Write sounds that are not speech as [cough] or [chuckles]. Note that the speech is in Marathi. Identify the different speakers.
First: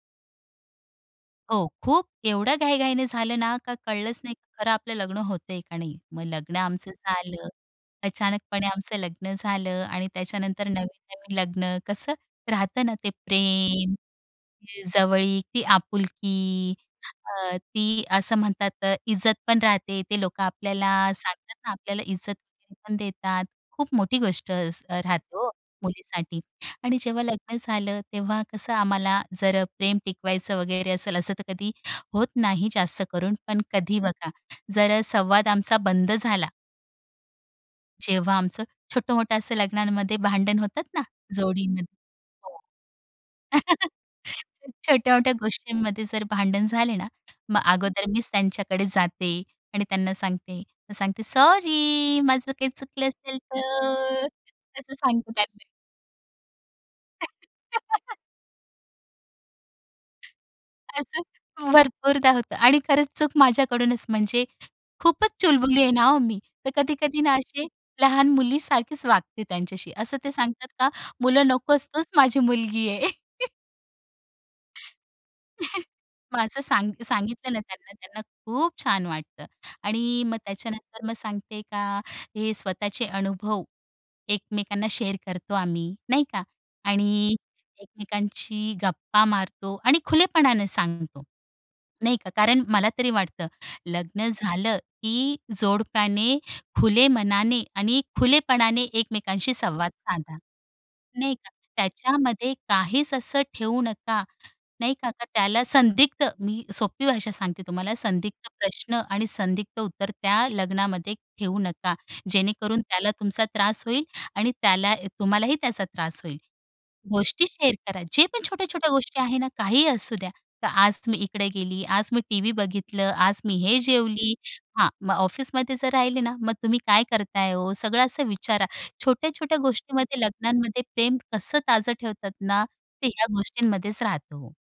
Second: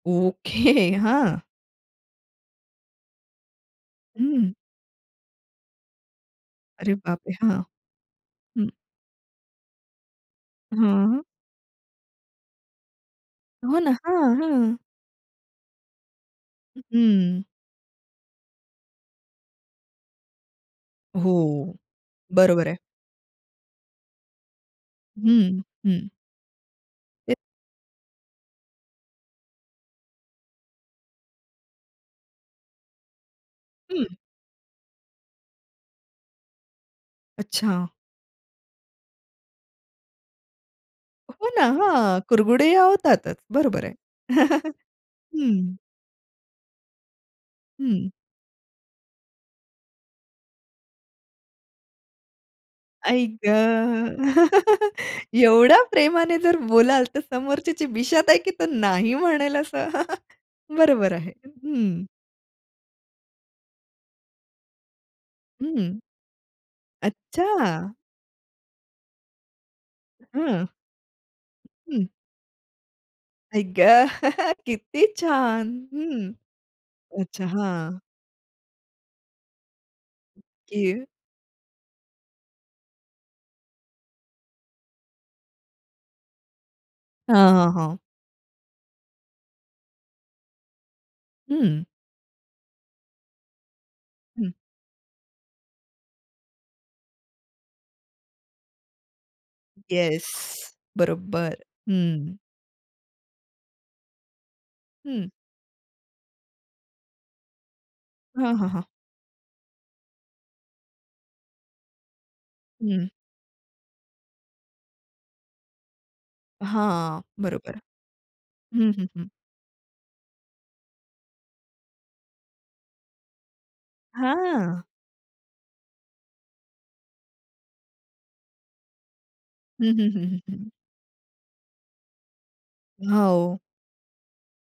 Speaker 1: ओके हां.
Speaker 2: हो खूप एवढ्या घाई-घाईने झालं ना का कळलंच नाही
Speaker 1: हं.
Speaker 2: खरं आपलं लग्न होतंय का नाही? मग लग्न आमचं
Speaker 1: अरे बाप रे!
Speaker 2: झालं,
Speaker 1: हां.
Speaker 2: अचानकपणे
Speaker 1: हं
Speaker 2: आमचं लग्न झालं आणि त्याच्यानंतर
Speaker 1: हं, हं.
Speaker 2: नवीन-नवीन लग्न कसं राहतं ना ते
Speaker 1: हो ना
Speaker 2: प्रेम.
Speaker 1: हां, हां.
Speaker 2: जवळीक ती आपुलकी
Speaker 1: हं.
Speaker 2: अ, ती असं म्हणतात इज्जत पण राहते ते लोक आपल्याला सांगतात ना,
Speaker 1: हो.
Speaker 2: आपल्याला इज्जत
Speaker 1: बरोबर
Speaker 2: वगैरे
Speaker 1: आहे.
Speaker 2: पण देतात खूप मोठी गोष्ट असते राहते हो
Speaker 1: हं, हं.
Speaker 2: मुलीसाठी आणि जेव्हा लग्न झालं तेव्हा कसं आम्हाला जर प्रेम टिकवायचं वगैरे असेल असं तर कधी होत नाही जास्त करून पण कधी
Speaker 1: हं.
Speaker 2: बघा जर अ, संवाद आमचा बंद झाला.
Speaker 1: अच्छा.
Speaker 2: जेव्हा आमचं छोटं-मोठं असं लग्नांमध्ये भांडण होतात ना
Speaker 1: हो ना
Speaker 2: जोडीमध्ये.
Speaker 1: हां
Speaker 2: हो.
Speaker 1: कुरघुडे होतातच बरोबर
Speaker 2: [laughs]
Speaker 1: आहे. [chuckles]
Speaker 2: छोट्या-मोठ्या
Speaker 1: हं.
Speaker 2: गोष्टींमध्ये जर भांडण झाले ना मग अगोदर
Speaker 1: हं.
Speaker 2: मीच त्यांच्याकडे जाते आणि त्यांना सांगते मग सांगते सॉरी माझं काही चुकलं
Speaker 1: आई
Speaker 2: असेल
Speaker 1: ग!
Speaker 2: तर तसं
Speaker 1: [chuckles]
Speaker 2: सांगते त्यांना.
Speaker 1: एवढ्या प्रेमाने जर बोलाल तर समोरच्याची
Speaker 2: [laughs]
Speaker 1: बिशात आहे की तो नाही म्हणेल असं [chuckles] बरोबर आहे.
Speaker 2: असं
Speaker 1: हं.
Speaker 2: भरपूरदा होतं आणि खरंच चूक माझ्याकडूनच म्हणजे खूपच चुलबुली आहे
Speaker 1: हं.
Speaker 2: ना हो मी. तर कधी-कधी ना अशी
Speaker 1: अच्छा.
Speaker 2: लहान मुली सारखीच वागते त्यांच्याशी. असं ते
Speaker 1: हं.
Speaker 2: सांगतात का मुलं नकोच
Speaker 1: हं.
Speaker 2: तूच माझी मुलगी आहे. [laughs]
Speaker 1: आई ग! [chuckles] किती छान
Speaker 2: [chuckles]
Speaker 1: हं
Speaker 2: मग असं सांग
Speaker 1: अच्छा
Speaker 2: सांगितलं ना त्यांना
Speaker 1: हां.
Speaker 2: त्यांना खूप छान वाटतं. आणि मग
Speaker 1: ओके.
Speaker 2: त्याच्यानंतर मग सांगते का हे स्वतःचे अनुभव एकमेकांना शेअर करतो आम्ही नाही का? आणि
Speaker 1: हां, हां, हां.
Speaker 2: एकमेकांशी गप्पा मारतो आणि खुलेपणाने सांगतो.
Speaker 1: हं.
Speaker 2: नाही का कारण मला तरी वाटतं लग्न
Speaker 1: हं.
Speaker 2: झालं की जोडप्याने खुले मनाने आणि खुलेपणाने एकमेकांशी संवाद
Speaker 1: येस
Speaker 2: साधा. नाही का
Speaker 1: बरोबर हं.
Speaker 2: त्याच्यामध्ये काहीच असं ठेवू नका. नाही का, क
Speaker 1: हं.
Speaker 2: त्याला संदिग्ध मी सोपी भाषा सांगते तुम्हाला संदिग्ध
Speaker 1: हां, हां, हां.
Speaker 2: प्रश्न आणि संदिग्ध उत्तर त्या लग्नामध्ये ठेवू नका. जेणेकरून त्याला
Speaker 1: हं.
Speaker 2: तुमचा त्रास होईल आणि त्याला तुम्हालाही त्याचा त्रास होईल.
Speaker 1: हां,
Speaker 2: गोष्टी शेअर
Speaker 1: बरोबर.
Speaker 2: करा जे पण छोट्या-छोट्या
Speaker 1: हं, हं,
Speaker 2: गोष्टी
Speaker 1: हं.
Speaker 2: आहे ना काहीही असू द्या तर आज तुम्ही इकडे गेली आज मी टीव्ही बघितलं आज मी हे जेवली
Speaker 1: हां.
Speaker 2: हां. मग ऑफिसमध्ये जर राहिले ना मग तुम्ही काय करताय हो सगळं असं विचारा. छोट्या-छोट्या
Speaker 1: हं, हं.
Speaker 2: गोष्टींमध्ये
Speaker 1: हं, हं, हं.
Speaker 2: लग्नांमध्ये प्रेम कसं ताजं ठेवतात ना ते ह्या
Speaker 1: हो.
Speaker 2: गोष्टींमध्येच राहतं हो.